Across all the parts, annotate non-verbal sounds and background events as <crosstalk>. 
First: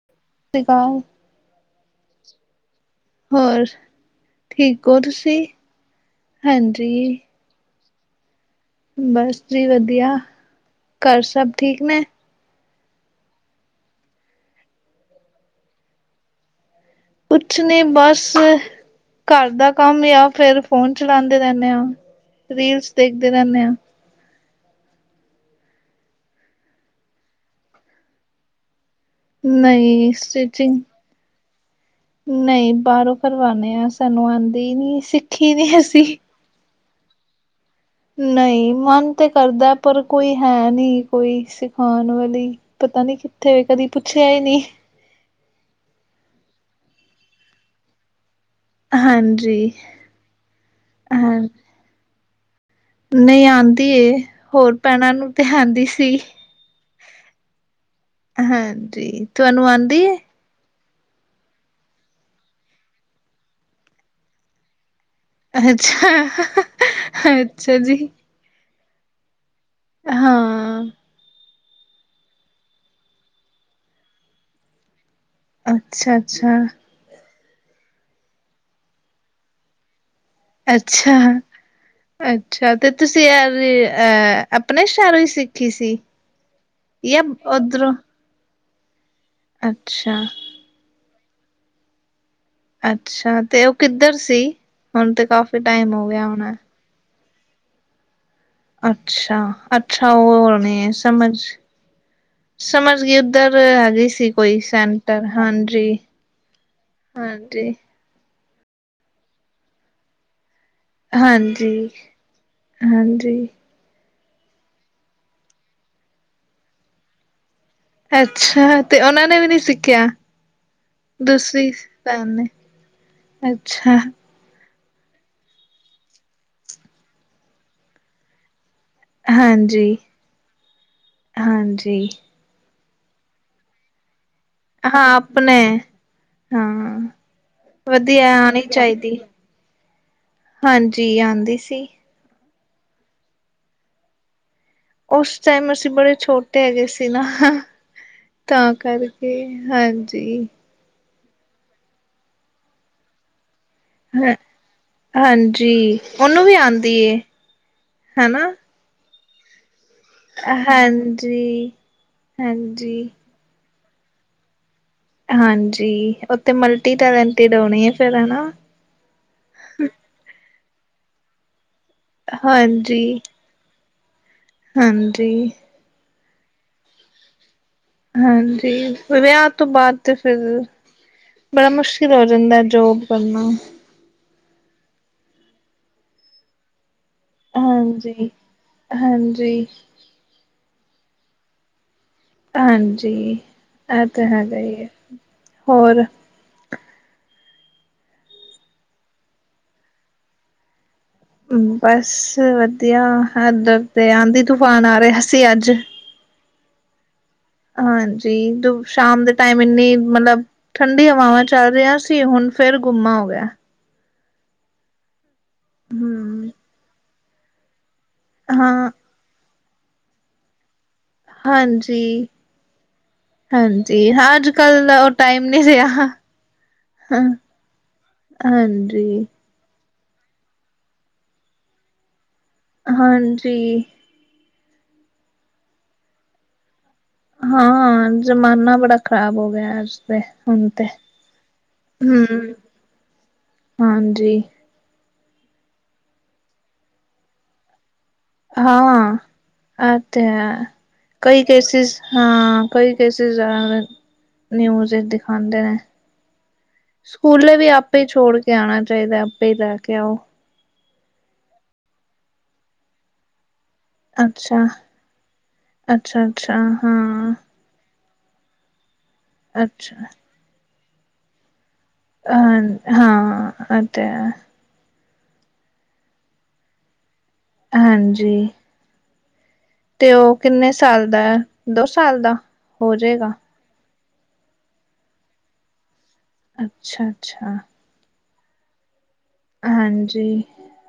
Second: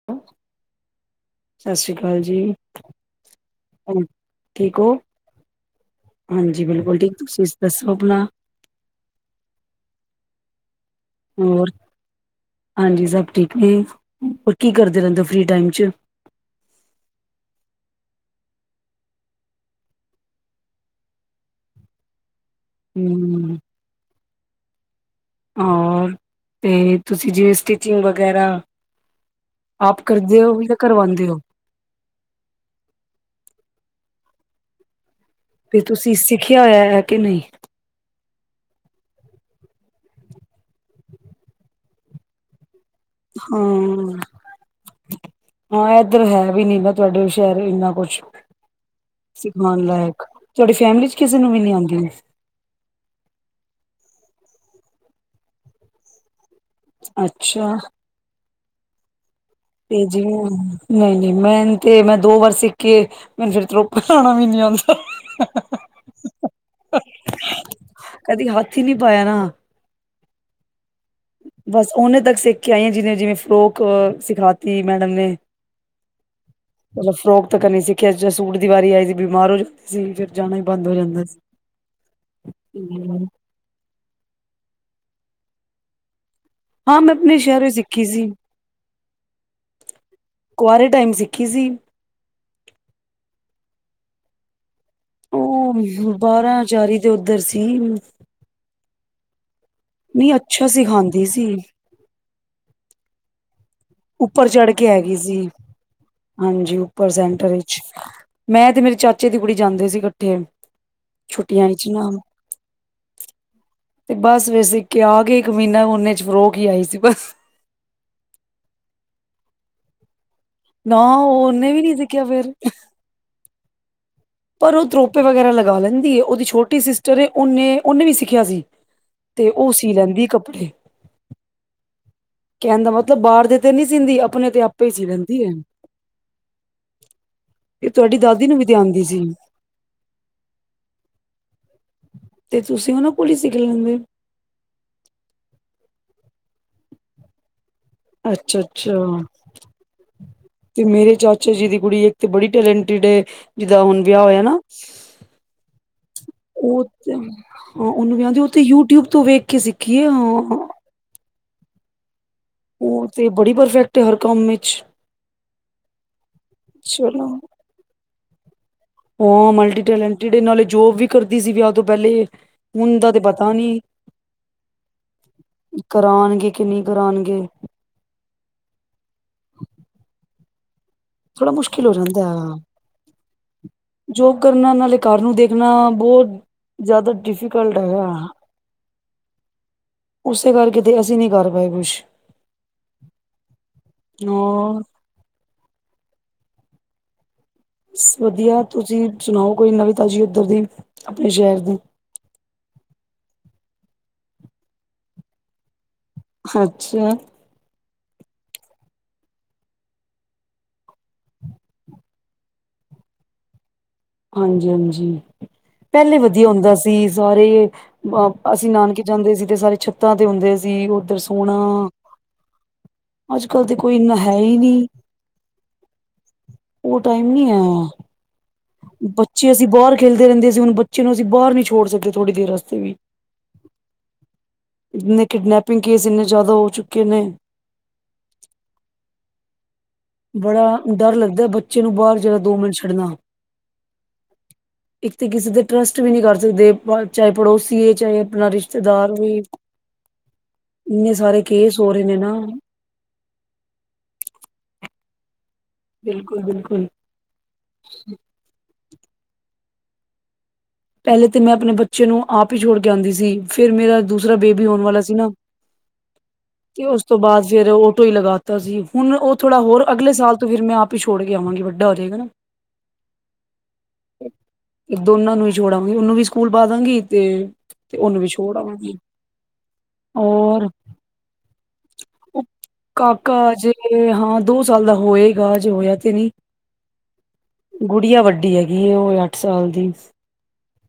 <inaudible> ਸ੍ਰੀਕਾਲ। ਸਾਸੀ ਕਾਲ ਜੀ। ਹੋਰ ਠੀਕ ਓ? ਹੋ ਤੁਸੀਂ ਹਾਂਜੀ, ਬਿਲਕੁਲ ਠੀਕ ਤੁਸੀਂ ਦੱਸੋ ਅਪਣਾ। ਬਸ ਜੀ ਵਦੀਆ ਘਰ ਸਬ ਹੋਰ ਠੀਕ ਨੇ। ਹਾਂਜੀ ਸਭ ਠੀਕ ਨੇ ਹੋਰ ਕੀ ਕਰਦੇ ਰੈਂਦੇ ਓ ਫ੍ਰੀ ਟਾਈਮ ਚ। ਕੁਛ ਨੀ ਬਸ ਘਰ ਦਾ ਕੰਮ ਯਾ ਫੇਰ ਫੋਨ ਚਲਾਂਦੇ ਰੈਨੇ ਆ। ਰੀਲਸ ਦੇਖਦੇ ਹੂੰ। ਰਹਿੰਦੇ ਆ ਹੋਰ, ਤੇ ਤੁਸੀਂ ਜਿਵੇਂ ਸਟਿਚਿੰਗ ਵਗੈਰਾ ਆਪ ਨਹੀਂ ਕਰਦੇ ਓ, ਓਵੀ ਤਾ ਕਰਵਾਂਦੇ ਓ? ਨਈ ਬਾਰੋਂ ਕਰਵਾਨੇ ਆ ਸਾਨੂੰ ਆਂਦੀ ਨੀ‌ ਸੀ। ਫੇਰ ਤੁਸੀਂ ਸਿਖਿਆ ਹੋਇਆ ਐ ਕਿ ਨਈ। ਨਈ, ਮਨ ਤੇ ਕਰਦਾ ਪਰ ਕੋਈ ਹੈ ਨਈ ਕੋਈ ਸਿਖਾਣ ਵਾਲੀ। ਪਤਾ ਨੀ ਕਿੱਥੇ ਕਦੀ ਹਾਂ। ਪੁੱਛਿਆ ਹੀ ਨਹੀਂ ਹਾਂ ਇੱਧਰ ਹੈ ਵੀ ਨੀ ਨਾ ਤੁਆਡੇ ਸ਼ਹਿਰ ਇੰਨਾ ਕੁਛ ਹਾਂਜੀ ਸਿਖਾਣ ਲਾਇਕ। ਤੁਆਡੀ ਫੈਮਿਲੀ ਚ ਕਿਸੇ ਨੂੰ ਵੀ ਨੀ ਆਂਦੀ। ਨਈ ਆਂਦੀ ਏ ਹੋਰ ਭੈਣਾਂ ਨੂੰ ਤੇ ਆਂਦੀ ਸੀ। ਅੱਛਾ ਹਾਂਜੀ, ਤੁਆਨੂੰ ਆਂਦੀ ਏ। <unintelligible> ਨਈ-ਨਈ ਮੈਨ ਤੇ ਮੈਂ ਦੋ ਵਾਰ ਸਿੱਖੀ ਏ ਮੈਨ ਫੇਰ ਤਰੋਪਾ ਲਾਣਾ ਵੀ ਨੀ ਆਂਦਾ। ਅੱਛਾ! ਅੱਛਾ ਜੀ। ਕਦੀ ਹੱਥ ਈ ਨੀ ਪਾਇਆ ਨਾ। ਹਾਂ ਬਸ ਓਨੇ ਤੱਕ ਸਿੱਖ ਕੇ ਆਈ ਆ ਜਿਨੇ ਜਿਵੇਂ ਫਰੋਕ ਸਿਖਾਤੀ ਮੈਡਮ ਨੇ ਅੱਛਾ ਅੱਛਾ ਚਲੋ ਫਰੋਕ ਤੱਕਨ ਈ ਸਿੱਖਿਆ ਸੀ। ਜਦੋਂ ਸੂਟ ਦੀ ਵਾਰੀ ਆਈ ਸੀ ਬਿਮਾਰ ਹੋ ਜਾ ਜ ਫਿਰ ਜਾਣਾ ਹੀ ਬੰਦ ਹੋ ਅੱਛਾ ਜਾਂਦਾ ਸੀ ਅੱਛਾ ਤੇ ਤੁਸੀਂ ਯਾਰ ਅਹ ਆਪਣੇ ਸ਼ਹਿਰੋਂ ਹੀ ਸਿੱਖੀ ਸੀ? ਹਾਂ ਮੈਂ ਜਾਂ ਆਪਣੇ ਸ਼ਹਿਰ ਵਿੱਚ ਉੱਧਰੋਂ ਸਿੱਖੀ ਸੀ ਅੱਛਾ ਕੁਆਰੇ ਟਾਈਮ ਸਿੱਖੀ ਸੀ ਅੱਛਾ ਤੇ ਉਹ ਕਿੱਧਰ ਸੀ? ਹੁਣ ਤੇ ਕਾਫ਼ੀ ਟਾਈਮ ਹੋ ਗਿਆ ਹੋਣਾ। ਤੇ ਉੱਧਰ ਸੀ। ਅੱਛਾ ਅੱਛਾ ਉਹ ਹੋਰ ਅੱਛਾ ਨੀ ਸਿਖਾਉਂਦੀ ਸਮਝ, ਸੀ ਸਮਝ ਗਈ ਉੱਧਰ ਹੈਗੀ ਸੀ ਉੱਪਰ ਕੋਈ ਚੜ੍ਹ ਕੇ ਹੈਗੀ ਸੈਂਟਰ ਸੀ ਹਾਂਜੀ। ਹਾਂਜੀ ਉੱਪਰ ਸੈਂਟਰ ਹਾਂਜੀ, ਵਿਚ ਮੈਂ ਤੇ ਮੇਰੀ ਚਾਚੇ ਦੀ ਕੁੜੀ ਜਾਂਦੀ ਸੀ ਇਕੱਠੇ ਛੁੱਟੀਆਂ ਚ ਹਾਂਜੀ, ਨ ਹਾਂਜੀ। ਤੇ ਬਸ ਵੇ ਸਿੱ ਆ ਕੇ ਇੱਕ ਮਹੀਨਾ ਨੇ ਚ ਫਰੋਕ ਹੀ ਆਈ ਸੀ ਬਸ ਅੱਛਾ ਤੇ ਉਹਨਾਂ ਨੇ ਵੀ ਨੀ ਸਿੱਖਿਆ ਨਾ ਉਹ ਉਹਨੇ ਦੂਸਰੀ ਵੀ ਨੀ ਸਿੱਖਿਆ ਭੈਣ ਨੇ ਫੇਰ ਅੱਛਾ ਪਰ ਉਹ ਤਰੋਪੇ ਵਗੈਰਾ ਲਗਾ ਲੈਂਦੀ, ਉਹਦੀ ਛੋਟੀ ਸਿਸਟਰ ਐ। ਉਹਨੇ ਉਹਨੇ ਵੀ ਸਿੱਖਿਆ ਸੀ। ਤੇ ਉਹ ਸੀ ਹਾਂਜੀ, ਲੈਂਦੀ ਕੱਪੜੇ। ਹਾਂਜੀ ਕਹਿੰਦਾ ਮਤਲਬ ਬਾਹਰ ਦੇ ਤੇ ਨਹੀਂ ਸੀਂਦੀ ਆਪਣੇ ਤੇ ਹੀ ਸੀ ਹਾਂ ਲੈਂਦੀ ਹੈ ਆਪਣੇ ਹਾਂ ਤੇ ਤੁਹਾਡੀ ਵਧੀਆ ਦਾਦੀ ਨੂੰ ਆਉਣੀ ਵੀ ਤੇ ਆਂਦੀ ਚਾਹੀਦੀ ਸੀ ਹਾਂਜੀ ਆਂਦੀ ਸੀ। ਤੇ ਤੁਸੀਂ ਉਹਨਾਂ ਕੋਲ ਹੀ ਸਿੱਖ ਲੈਂਦੇ। ਉਸ ਟਾਈਮ ਅਸੀਂ ਬੜੇ ਛੋਟੇ ਹੈਗੇ ਸੀ ਨਾ ਹਾਂ। ਅੱਛਾ ਤਾਂ ਅੱਛਾ ਕਰਕੇ ਹਾਂਜੀ ਤੇ ਮੇਰੇ ਚਾਚਾ ਜੀ ਦੀ ਕੁੜੀ ਇੱਕ ਤੇ ਬੜੀ ਟੈਲੈਂਟਡ ਹੈ ਜਿਦਾ ਹੁਣ ਹ ਵਿਆਹ ਹੋਇਆ ਨਾ। ਹਾਂਜੀ ਉਹਨੂੰ ਵੀ ਉਹ ਆਂਦੀ ਤੇ ਏ ਹਾਂ ਉਹਨੂੰ ਵੀ ਆਂਦੀ। ਉਹ ਹਨਾ। ਤੇ ਯੂਟਿਊਬ ਤੋਂ ਵੇਖ ਕੇ ਸਿੱਖੀ ਏ ਹਾਂ ਹਾਂਜੀ ਹਾਂਜੀ ਉਹ ਤੇ ਬੜੀ ਪਰਫੈਕਟ ਹੈ ਹਰ ਕੰਮ ਵਿੱਚ ਹਾਂਜੀ ਉੱਥੇ ਮਲਟੀ ਚਲੋ ਟੈਲੈਂਟਿਡ ਆਉਣੀ ਹੈ ਫਿਰ ਹਨਾ ਉਹ ਮਲਟੀ ਟੈਲੈਂਟਿਡ ਇਹ ਨਾਲੇ ਜੋਬ ਵੀ ਕਰਦੀ ਸੀ ਵੀਆਹ ਤੋਂ ਪਹਿਲੇ ਹੁਣ ਦਾ ਹਾਂਜੀ, ਤੇ ਪਤਾ ਨਹੀਂ ਹਾਂਜੀ ਕਰਾਣਗੇ ਕਿ ਨਹੀਂ ਕਰਾਉਣਗੇ? ਹਾਂਜੀ ਵਿਆਹ ਤੋਂ ਬਾਅਦ ਤੇ ਫਿਰ ਬੜਾ ਮੁਸ਼ਕਿਲ ਹੋ ਜਾਂਦਾ ਜੋਬ ਕਰਨਾ ਜੋਬ ਕਰਨਾ ਨਾਲੇ ਘਰ ਨੂੰ ਦੇਖਣਾ ਬਹੁਤ ਜ਼ਿਆਦਾ ਡਿਫੀਕਲਟ ਹੈਗਾ। ਹਾਂਜੀ। ਹਾਂਜੀ, ਉਸੇ ਕਰਕੇ ਤੇ ਅਸੀਂ ਨਹੀਂ ਕਰ ਪਾਏ ਕੁਛ। ਹਾਂਜੀ ਇਹ ਤਾਂ ਹੈਗਾ ਹਾਂ ਹੀ ਹੋਰ ਬਸ ਵਧੀਆ ਤੁਸੀਂ ਸੁਣਾਓ ਕੋਈ ਨਵੀਂ ਤਾਜ਼ੀ ਉੱਧਰ ਦੀ ਆਪਣੇ ਸ਼ਹਿਰ ਦੀ। ਬੱਸ ਵਧੀਆ ਐਦਰ ਤੇ ਆਂਦੀ ਤੂਫਾਨ ਆ ਰਹਿਆ ਸੀ ਅੱਜ। ਅੱਛਾ। ਹਾਂਜੀ ਜੋ ਸ਼ਾਮ ਦੇ ਟਾਈਮ ਇੰਨੀ ਮਤਲਬ ਠੰਢੀ ਹਵਾਵਾਂ ਚੱਲ ਰਹੀਆਂ ਸੀ ਹੁਣ ਫੇਰ ਗੁੰਮਾ ਹੋ ਗਿਆ ਐ। ਹਾਂਜੀ ਹਾਂਜੀ ਪਹਿਲੇ ਵਧੀਆ ਹੂੰ, ਹੁੰਦਾ ਸੀ ਸਾਰੇ ਅਸੀਂ ਹਾਂ। ਨਾਨਕੇ ਜਾਂਦੇ ਸੀ ਤੇ ਸਾਰੇ ਛੱਤਾਂ ਤੇ ਹੁੰਦੇ ਸੀ ਉੱਧਰ ਸੋਣਾ ਹਾਂਜੀ। ਅੱਜ ਕੱਲ ਤੇ ਕੋਈ ਹਾਂਜੀ ਇੰਨਾ ਹੈ ਅੱਜ ਹੀ ਕੱਲ ਨਹੀਂ ਦਾ ਉਹ ਟਾਈਮ ਨਹੀਂ ਰਿਹਾ। ਉਹ ਟਾਈਮ ਨੀ ਆਇਆ ਹਾਂਡ। ਬੱਚੇ ਅਸੀਂ ਬਾਰ ਖੇਲਦੇ ਰੇਂਦੇ ਸੀ, ਹੁਨ ਬੱਚੇ ਨੂੰ ਅਸੀਂ ਬਾਰ ਨੀ ਛੋੜ ਸਕਦੇ ਥੋੜ੍ਹੀ ਦੇਰ ਆਸ ਹਾਂਜੀ। ਇਨੇ ਕਿਡਨੈਪਿੰਗ ਕੇਸ ਇੰਨੇ ਜ਼ਿਆਦਾ ਹੋ ਚੁੱਕੇ ਨੇ। ਹਾਂ ਜ਼ਮਾਨਾ ਬੜਾ ਖ਼ਰਾਬ ਹੋ ਗਿਆ ਅੱਜ ਤੇ। ਤੇ। ਹਾਂ, ਡਰ ਲੱਗਦਾਏ ਬੱ ਚੇ ਨੂੰ ਬਾਹਰ ਜਰਾ ਹੂੰ, ਦੋ ਮਿੰਟ ਛੱਡਣਾ। ਹਾਂਜੀ। ਇੱਕ ਤੇ ਕਿਸੇ ਦੇ ਟਰਸਟ ਵੀ ਨੀ ਕਰ ਸਕਦੇ, ਚਾਹੇ ਪੜੋਸੀ ਐ ਚਾਹੇ ਆਪਣਾ ਰਿਸ਼ਤੇਦਾਰ ਹਾਂ, ਵੀ ਆ ਤੇ ਹੈ, ਇੰਨੇ ਸਾਰੇ ਕਈ ਕੇਸ ਹੋ ਕੇਸਿਸ ਰਹੇ ਨੇ ਨਾ ਹਾਂ। ਕੋਈ ਕੇਸਜ ਜ਼ਿਆਦਾਤਰ ਨਿਊਜ਼ ਏਚ ਦਿਖਾਂਦੇ ਨੇ। ਬਿਲਕੁਲ-ਬਿਲਕੁਲ। ਸਕੂਲੇ ਵੀ ਆਪੇ ਛੋੜ ਕੇ ਆਣਾ ਚਾਹੀਦਾਏ, ਆਪੇ ਲੈ ਕੇ ਆਓ। ਪਹਿਲੇ ਤੇ ਮੈਂ ਆਪਣੇ ਬੱਚੇ ਨੂੰ ਆਪ ਹੀ ਛੋੜ ਕੇ ਆਂਦੀ ਸੀ, ਫਿਰ ਮੇਰਾ ਦੂਸਰਾ ਅੱਛਾ, ਬੇਬੀ ਹੋਨ ਵਾਲਾ ਸੀ ਨਾ, ਅੱਛਾ, ਅੱਛਾ ਤੇ ਉਸ ਤੋਂ ਹਾਂ, ਬਾਦ। ਫੇਰ ਔਟੋ ਈ ਲਗਾ ਤਾ ਸੀ। ਹੁਣ ਉਹ ਥੋੜਾ ਹੋਰ ਅੱਛਾ। ਅਗਲੇ ਸਾਲ ਤੋਂ ਫਿਰ ਮੈਂ ਆਪ ਹੀ ਛੋੜ ਕੇ ਆਵਾਂਗੀ ਵ ਅਨ ਹਾਂ ਐ ਤੇ ਹੈ। ਦੋਨਾਂ ਨੂੰ ਈ ਛੋੜ ਆਵਾਂਗੀ ਉਹਨੂੰ ਵੀ ਸਕੂਲ ਪਾ ਦਾਂਗੀ ਤੇ ਉਹਨੂੰ ਵੀ ਹਾਂਜੀ ਛੋੜ ਆਵਾਂਗੀ। ਤੇ ਉਹ ਔਰ ਕਿੰਨੇ ਸਾਲ ਦਾ ਐ, ਦੋ ਸਾਲ ਦਾ ਹੋ ਜਾਏਗਾ। ਤੇ ਹਾਂ ਦੋ ਸਾਲ ਦਾ ਹੋਏਗਾ ਅਜੇ ਹੋਇਆ ਤੇ ਨੀ। ਅੱਛਾ-ਅੱਛਾ। ਗੁੜੀਆ ਵੱਡੀ ਹੈਗੀਏ। ਉਹ ਏ ਅੱਠ ਸਾਲ ਦੀ। ਹਾਂਜੀ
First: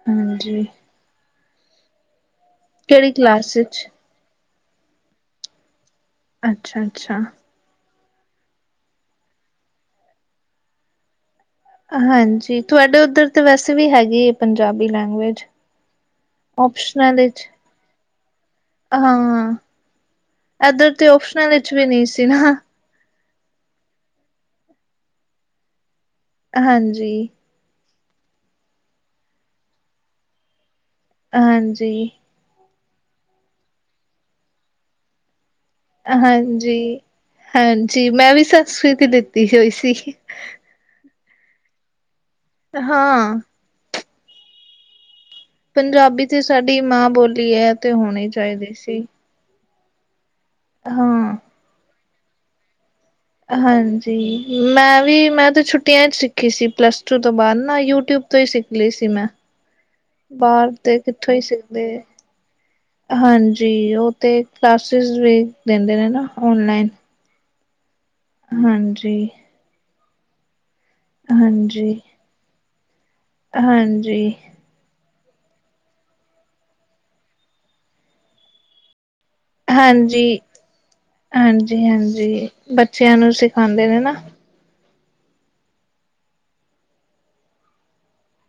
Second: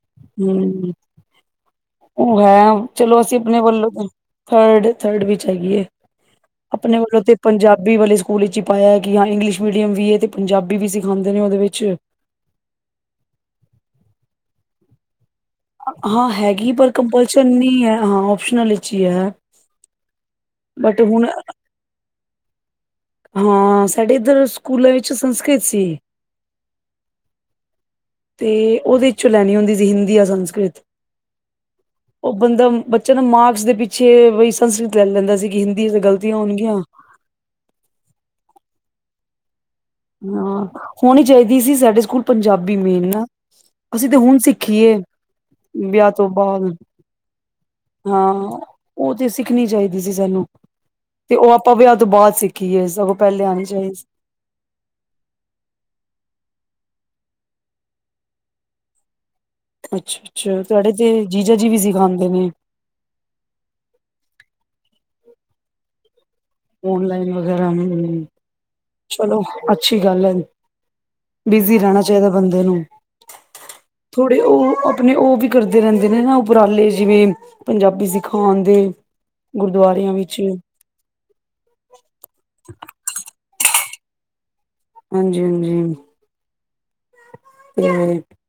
ਹਾਂਜੀ। ਹੂੰ, ਉਹ ਹੈ, ਕਿਹੜੀ ਚਲੋ ਅਸੀਂ ਕਲਾਸ ਆਪਨੇ ਵਿੱਚ ਵੱਲੋਂ ਤਾ। ਥਰਡ-ਥਰਡ ਵਿਚ ਹੈਗੀ ਏ। ਅੱਛਾ ਅਪਣੇ ਅੱਛਾ ਵੱਲੋਂ ਤੇ ਪੰਜਾਬੀ ਵਾਲੇ ਸਕੂਲ ਈਚ ਈ ਪਾਇਆ ਹੈ ਕਿ ਹਾਂ ਇੰਗਲਿਸ਼ ਮੀਡੀਅਮ ਵੀ ਐ ਤੇ ਪੰਜਾਬੀ ਵੀ ਸਿਖਾਨਦੇ ਨੇ ਉਹਦੇ ਵਿੱਚ। ਹਾਂਜੀ, ਤੁਹਾਡੇ ਉੱਧਰ ਤਾਂ ਵੈਸੇ ਵੀ ਹੈਗੀ ਹੈ ਪੰਜਾਬੀ ਲੈਂਗੁਏਜ ਹਾਂ ਹੈਗੀ ਪਰ ਓਪਸ਼ਨਲ ਵਿੱਚ ਕੰਪਲਸ਼ਨ ਨੀ ਹੈ, ਹਾਂ ਓਪਸ਼ਨਲ ਵਿੱਚ ਹੀ ਹੈ ਹਾਂ, ਏਧਰ ਬਟ ਤੇ ਹੁਣ ਓਪਸ਼ਨਲ ਈਚ ਵੀ ਨਈ ਸੀ ਨਾ। ਹਾਂ ਸਾਡੇ ਏਧਰ ਸਕੂਲਾਂ ਵਿੱਚ ਸੰਸਕ੍ਰਿਤ ਸੀ। ਹਾਂਜੀ। ਤੇ ਔਦੇ ਚੋਂ ਲੈਣੀ ਹੁੰਦੀ ਸੀ, ਹਿੰਦੀ ਯਾ ਸੰਸਕ੍ਰਿਤ। ਹਾਂਜੀ। ਉਹ ਬੰਦਾ ਬੱਚਾ ਨਾ ਮਾਕਸ ਦੇ ਪਿੱਛੇ ਬਈ ਸੰਸਕ੍ਰਿਤ ਲੈ ਲੈਂਦਾ ਸੀ ਕਿ ਹਿੰਦੀ ਚ ਗ਼ਲਤੀਆਂ ਹੋਣਗੀਆਂ। ਹਾਂਜੀ ਹਾਂਜੀ ਮੈਂ ਵੀ ਸਸਕ੍ਰਿਤੀ ਈ ਲਤੀ ਹੋਈ ਸੀ। ਹਾਂ ਹੋਨੀ ਚਾਹੀਦੀ ਸੀ ਸਾਡੇ ਸਕੂਲ ਪੰਜਾਬੀ ਮੇਨ ਨਾ, ਹਾਂ ਅਸੀਂ ਤੇ ਹੁਨ ਸਿੱਖੀਏ। ਵਿਆਹ ਪੰਜਾਬੀ ਤੋਂ ਤੇ ਬਾਅਦ ਸਾਡੀ ਮਾਂ ਬੋਲੀ ਐ ਤੇ ਹੋਣੀ ਚਾਹੀਦੀ ਸੀ। ਸਿੱਖਨੀ ਚਾਹੀਦੀ ਸੀ ਸਾਨੂੰ ਤੇ ਹਾਂ। ਉਹ ਆਪਾਂ ਵਿਆਹ ਤੋਂ ਬਾਦ ਸਿੱਖੀਏ ਸਗੋਂ ਪਹਿਲੇ ਆਣੀ ਚਾਹੀਦੀ ਸੀ। ਹਾਂਜੀ। ਮੈਂ ਵੀ, ਮੈਂ ਤੇ ਛੁੱਟੀਆਂ ਚ ਸਿੱਖੀ ਸੀ ਪਲੱਸ ਟੂ ਤੋਂ ਬਾਦ ਨਾ ਯੂਟਿਊਬ ਤੋਂ ਹੀ ਸਿੱਖ ਲਈ ਸੀ ਮੈਂ। ਅੱਛਾ-ਅੱਛਾ, ਬਾਹਰ ਤੁਹਾਡੇ ਤੇ ਕਿੱਥੋਂ ਹੀ ਜੀਜਾ ਜੀ ਵੀ ਸਿੱਖਦੇ ਸਿਖਾੰਦੇ ਨੇ। ਹਾਂਜੀ, ਉਹ ਤੇ ਕਲਾਸਿਸ ਵੀ ਦਿੰਦੇ ਨੇ ਨਾ। ਔਨਲਾਈਨ ਓਨਲਾਈਨ ਵਗੈਰਾ, ਹੁੰ-ਹੁੰ, ਹਾਂਜੀ। ਚਲੋ ਅੱਛੀ ਗੱਲ ਐ। ਬਿਜੀ ਹਾਂਜੀ, ਰਹਿਣਾ ਚਾਹੀਦਾ ਬੰਦੇ ਨੂੰ, ਹਾਂਜੀ, ਥੋੜੇ ਉਹ ਅ ਆਪਨੇ ਉਹ ਵੀ ਕਰਦੇ ਰੇਂਦੇ ਨੇ ਨਾ ਉਪਰਾਲੇ, ਜਿਵੇਂ ਪੰਜਾਬੀ ਸਿਖਾਨਦੇ। ਗੁਰਦੁਆਰਿਆਂ ਵਿੱਚ। ਹਾਂਜੀ-ਹਾਂਜੀ ਬੱਚਿਆਂ ਨੂੰ ਸਿਖਾਂਦੇ ਨੇ ਨਾ। ਹਾਂਜੀ-ਹਾਂਜੀ। <unintelligible>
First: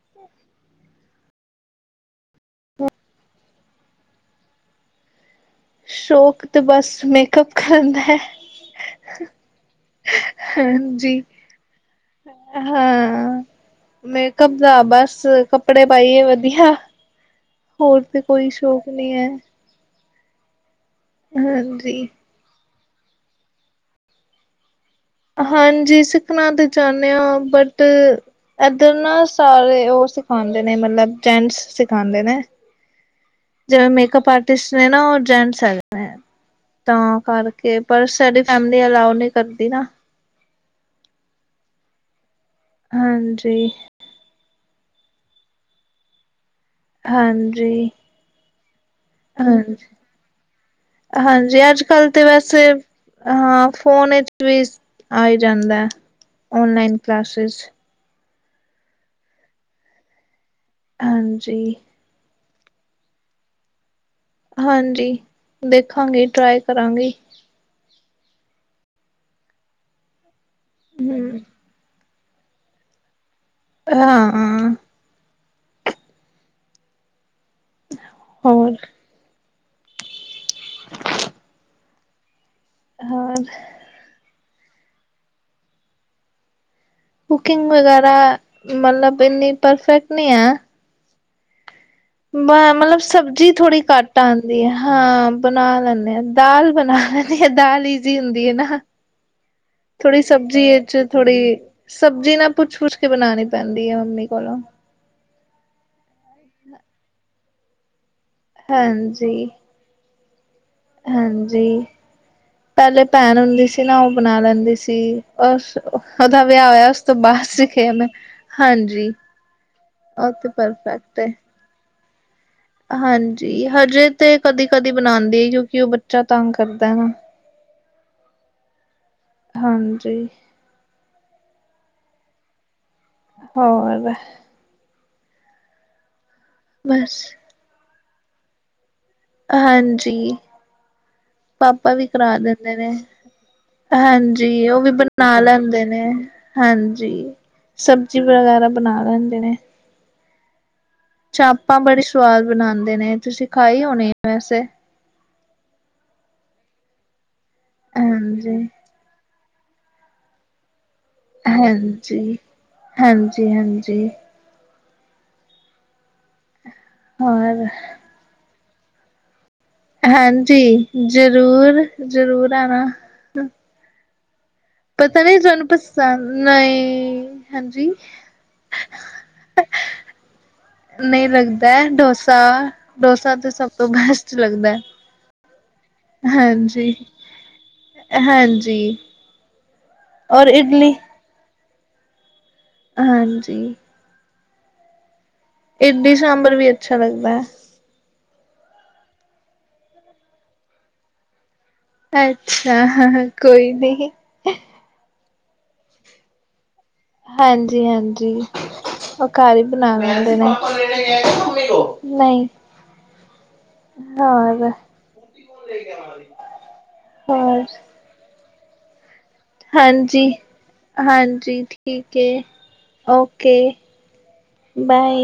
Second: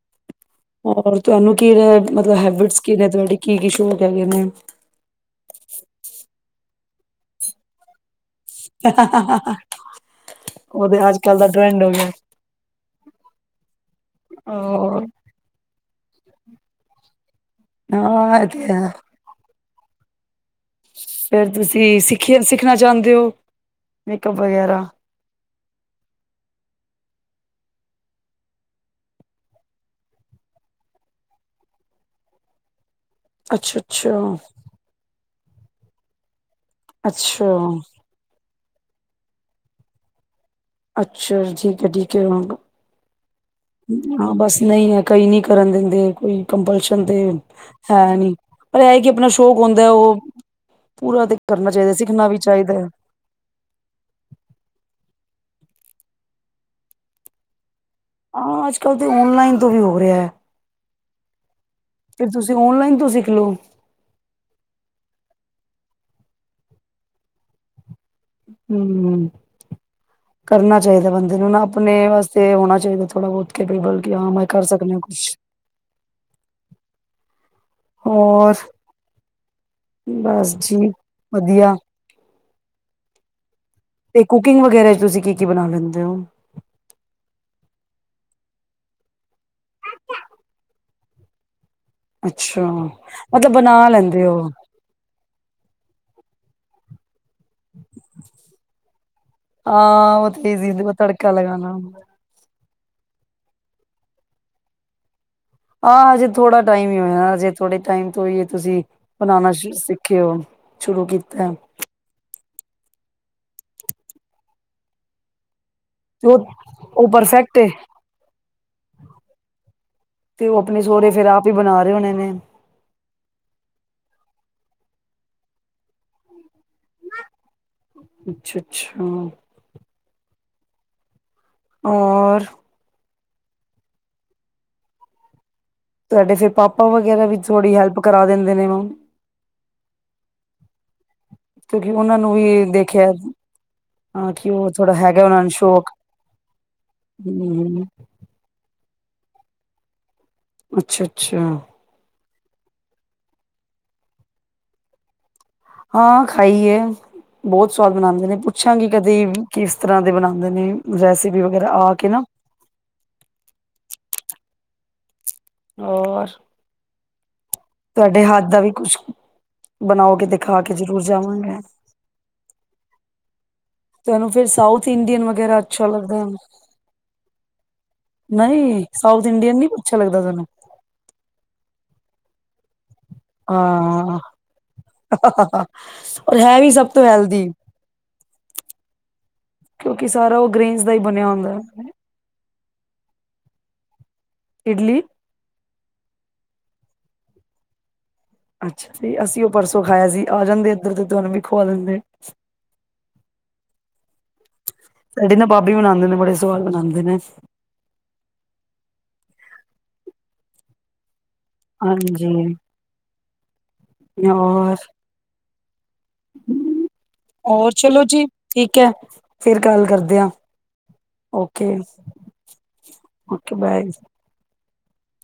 ਹੋਰ ਤੁਹਾਨੂੰ ਕੀ ਨੇ ਮਤਲਬ ਹੈਬਿਟਸ ਕੀ ਨੇ, ਤੁਹਾਡੀ ਕੀ-ਕੀ ਸ਼ੌਂਕ ਹੈਗੇ ਨੇ। ਸ਼ੌਕ ਤੇ ਬਸ ਮੇਕਅਪ ਕਰਨ ਦਾ ਹੈ। ਹਹਹਾਹਾ ਹਾਂਜੀ ਹਾਂ ਮੇਕਪ ਦਾ ਬਸ ਕੱਪੜੇ ਪਾਈਏ ਵਧੀਆ। ਹੋਰ ਤੇ ਕੋਈ ਸ਼ੌਕ ਨਹੀਂ ਹੈ। ਫਿਰ ਤੁਸੀਂ ਹਾਂਜੀ ਸਿੱਖੀ ਸਿੱਖਣਾ ਚਾਹੁੰਦੇ ਹੋ ਮੇਕਅਪ ਵਗੈਰਾ? ਹਾਂਜੀ ਸਿੱਖਣਾ ਤਾਂ ਚਾਹੁੰਦੇ ਹ ਬਟ ਇੱਧਰ ਨਾ ਸਾਰੇ ਉਹ ਸਿਖਾਉਂਦੇ ਨੇ ਮਤਲਬ ਟੈਨਸ ਸਿਖਾਉਂਦੇ ਨੇ। ਅੱਛਾ, ਜਿਵੇਂ ਅੱਛਾ, ਮੇਕਅਪ ਆਰਟਿਸਟ ਨੇ ਨਾ ਉਹ ਜੇਂਟਸ ਏ। ਤਾਂ ਅੱਛਾ, ਕਰਕੇ ਪਰ ਸਾਡੀ ਫੈਮਿਲੀ ਅਲਾਓ ਨਹੀਂ ਕਰਦੀ ਨਾ। ਅੱਛਾ ਠੀਕ ਹੈ ਠੀਕ ਹੈ ਹਾਂਜੀ ਹਾਂ ਬਸ ਨਹੀਂ ਹੈ ਕਈ ਨੀ ਕਰਨ ਦਿੰਦੇ ਕੋਈ ਕੰਪਲਸ਼ਨ ਤੇ ਹਾਂਜੀ ਹੈ ਨੀ। ਪਰ ਇਹ ਕਿ ਆਪਣਾ ਸ਼ੌਕ ਹਾਂਜੀ ਹੁੰਦਾ ਉਹ ਪੂਰਾ ਤੇ ਹਾਂਜੀ ਕਰਨਾ ਅੱਜ ਚਾਹੀਦਾ, ਕੱਲ ਤੇ ਸਿੱਖਣਾ ਵੀ ਵੈਸੇ ਚਾਹੀਦਾ ਹੈ। ਹਾਂ ਫੋਨ ਵਿੱਚ ਵੀ ਆਈ ਜਾਂਦਾ ਓਨਲਾਈਨ ਕਲਾਸਿਸ। ਹਾਂ ਅੱਜ-ਕੱਲ੍ਹ ਤੇ ਔਨਲਾਈਨ ਤੋਂ ਵੀ ਹੋ ਰਿਹਾ ਏ। ਹਾਂਜੀ। ਫਿਰ ਤੁਸੀਂ ਔਨਲਾਈਨ ਤੋਂ ਸਿੱਖ ਲਓ। ਹਾਂਜੀ ਦੇਖਾਂਗੇ ਟਰਾਈ ਕਰਾਂਗੇ ਹਮ ਕਰਨਾ ਚਾਹੀਦਾ ਬੰਦੇ ਹੂੰ, ਨੂੰ ਨਾ ਆਪਣੇ ਵਸਤੇ ਤੇ ਹੋਣਾ ਚਾਹੀਦਾ ਥੋੜਾ ਬਹੁਤ ਕੈਪਰੀਪੇਬਲ <inaudible> ਕਿ ਹਾਂ ਕਰ ਸਕਦੇ ਹ ਕੁਛ ਹੋਰ ਬਸ ਜੀ ਵਧੀਆ। ਹੋਰ? ਤੇ ਕੁਕਿੰਗ ਵਗੈਰਾ ਚ ਤੁਸੀਂ ਕੀ-ਕੀ ਬਣਾ ਲੈਂਦੇ ਹੋ? ਕੁਕਿੰਗ ਵਗੈਰਾ ਮਤਲਬ ਇੰਨੀ ਪਰਫੈਕਟ ਨਹੀਂ ਏ ਅੱਛਾ ਬਾ ਮਤਲਬ ਸਬਜ਼ੀ ਮਤਲਬ ਥੋੜ੍ਹੀ ਬਣਾ ਘੱਟ ਲੈਂਦੇ ਹੋ ਆਂਦੀ ਏ। ਹਾਂ ਬਣਾ ਲੈਂਦੇ ਹਾਂ ਦਾਲ ਬਣਾ ਲੈਂਦੇ ਹ ਦਾਲ ਜ਼ੀ ਹੁੰਦੀ ਹੈ ਨਾ। ਹਾਂ ਥੋੜੀ ਉਹ ਤੇ ਈਜ਼ੀ ਸਬਜ਼ੀ ਹੁੰਦੀ 'ਚ ਤੜਕਾ ਥੋੜੀ ਲਗਾਣਾ ਹੁੰਦਾ। ਸਬਜ਼ੀ ਨਾ ਪੁੱਛ-ਪੁੱਛ ਕੇ ਬਣਾਉਣੀ ਪੈਂਦੀ ਹੈ ਮੰਮੀ ਕੋਲੋਂ। ਆਹ ਹਜੇ ਥੋੜਾ ਟਾਈਮ ਹੀ ਹੋਇਆ ਹਜੇ ਥੋੜੇ ਟਾਈਮ ਤੋਂ ਹੀ ਤੁਸੀਂ ਹਾਂਜੀ, ਬਣਾਉਣਾ ਸਿੱਖੇ ਹੋ। ਸ਼ੁਰੂ ਕੀਤਾ ਹਾਂਜੀ ਪਹਿਲੇ ਭੈਣ ਹੁੰਦੀ ਸੀ, ਨਾ ਉਹ ਬਣਾ ਲੈਂਦੀ ਸੀ। ਉਸ ਤੇ ਉਹਦਾ ਉਹ ਵਿਆਹ ਹੋਇਆ ਉਸ ਉਹ ਤੋਂ ਬਾਅਦ ਪਰਫੈਕਟ ਏ ਸਖਿਆ ਮੈਂ ਹਾਂਜੀ। ਉਹ ਤੇ ਆਪਣੇ ਸਹੁਰੇ ਪਰਫੈਕਟ ਫੇਰ ਏ। ਆਪ ਬਣਾ ਰਹੇ ਹੋਣੇ ਨੇ? ਹਾਂਜੀ ਹਜੇ ਤੇ ਕਦੀ-ਕਦੀ ਬਣਾਉਂਦੀ ਆ ਕਿਉਂਕਿ ਉਹ ਬੱਚਾ ਤੰਗ ਕਰਦਾ ਏ ਨਾ ਅੱਛਾ-ਅੱਛਾ! ਹਾਂਜੀ ਹੋਰ ਹੋਰ ਤੁਡੇ ਫੇਿਰ ਪਾਪਾ ਬਸ ਵਗੈਰਾ ਵੀ ਥੋੜੀ ਹੈਲਪ ਕਰਾ ਦਿੰਦੇ ਨੇ ਮੈ ਹਾਂਜੀ ਕਿਉਂਕਿ ਪਾਪਾ ਵੀ ਉਹਨਾਂ ਨੂੰ ਕਰਾ ਵੀ ਦਿੰਦੇ ਨੇ। ਦੇਖਿਆ ਹਾਂ ਕਿ ਹਾਂਜੀ ਉਹ ਵੀ ਥੋੜਾ ਹੈਗਾ ਬਣਾ ਉਹਨਾਂ ਨੂੰ ਲੈਂਦੇ ਸ਼ੌਕ ਨੇ ਹਾਂਜੀ ਹਮ ਸਬਜ਼ ਜੀ ਵਗੈਰਾ ਬਣਾ ਲੈਂਦੇ ਨੇ। ਅੱਛਾ ਅੱਛਾ ਚਾਪਾਂ ਬੜੀ ਸਵਾਦ ਬਣਾਉਦੇ ਨੇ, ਤੁਸੀਂ ਖਾਈ ਹੋਣੀ ਵੈਸੇ? ਹਾਂ ਖਾਈ ਹੈ, ਬਹੁਤ ਸਵਾਦ ਬਣਾਉਂਦੇ ਨੇ ਹਾਂਜੀ ਪੁੱਛਾਂਗੇ ਕਦੇ ਕਿਸ ਤਰ੍ਹਾਂ ਦੇ ਬਣਾਉਂਦੇ ਨੇ ਰੈਸ- ਹਾਂਜੀ ਹਾਂਜੀ ਹਾਂਜੀ। ਹੋਰ? ਹੋਰ ਤੁਹਾਡੇ ਹੱਥ ਦਾ ਵੀ ਕੁਛ ਬਣਾਓ ਕੇ ਦਿਖਾ ਕੇ ਹਾਂਜੀ ਜ਼ਰੂਰ ਜਾਵਾਂਗੇ ਜ਼ਰੂਰ-ਜ਼ਰੂਰ ਆਣਾ। ਤੁਹਾਨੂੰ ਫਿਰ ਸਾਊਥ ਪਤਾ ਇੰਡੀਅਨ ਨਹੀਂ ਵਗੈਰਾ ਤੁਹਾਨੂੰ ਅੱਛਾ ਲੱਗਦਾ ਹੈ? ਪਸੰਦ ਨਈ, ਹਾਂਜੀ ਨਹੀਂ ਸਾਊਥ ਇੰਡੀਅਨ ਨਹੀ ਅੱਛਾ ਲੱਗਦਾ ਤੁਹਾਨੂੰ? ਨਹੀਂ ਲੱਗਦਾ ਡੋਸਾ, ਡੋਸਾ ਤਾਂ ਸਭ ਤੋਂ ਬੈਸਟ ਲੱਗਦਾ ਐ। ਹ ਹ ਹਾਂ ਔਰ ਹੈ ਵੀ ਸਭ ਹਾਂਜੀ, ਤੋਂ ਹੈਲਦੀ ਹਾਂਜੀ ਕਿਉਂਕਿ ਸਾਰਾ ਔਰ ਉਹ ਗ੍ਰੇਨਸ ਦਾ ਇਡਲੀ ਹੀ ਬਣਿਆ ਹੁੰਦਾ। ਹਾਂਜੀ। ਇਡਲੀ ਇਡਲੀ ਸਾਂਬਰ ਵੀ ਅੱਛਾ ਲੱਗਦਾ। ਅੱਛਾ ਜੀ, ਅਸੀਂ ਉਹ ਪਰਸੋਂ ਖਾਇਆ ਸੀ ਆ ਜਾਂਦੇ ਇੱਧਰ ਤੇ ਤੁਹਾਨੂੰ ਵੀ ਖੁਵਾ ਦਿੰਦੇ। ਅੱਛਾ ਹਾਂ ਕੋਈ ਨੀ ਸਾਡੇ ਨਾ ਬਾਬੀ ਬਣਾਉਂਦੇ ਨਾ ਬੜਾ ਸਵਾਦ ਬਣਾਉਂਦੇ ਨੇ। ਹਾਂਜੀ-ਹਾਂਜੀ, ਉਹ ਘਰ ਹੀ ਬਣਾ ਲੈਂਦੇ ਨੇ। ਹਾਂਜੀ ਨਹੀਂ ਹੋਰ? ਹੋਰ ਚਲੋ ਜੀ ਠੀਕ ਹੈ। ਫਿਰ ਕੱਲ ਕਰਦੇ ਹਾਂਜੀ ਆ, ਹਾਂਜੀ ਓਕੇ ਠੀਕ ਹੈ ਓ ਓਕੇ ਬਾਏ। ਬਾਏ।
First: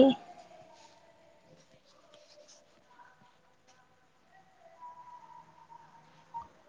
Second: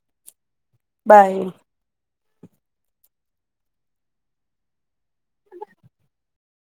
ਬਾਏ।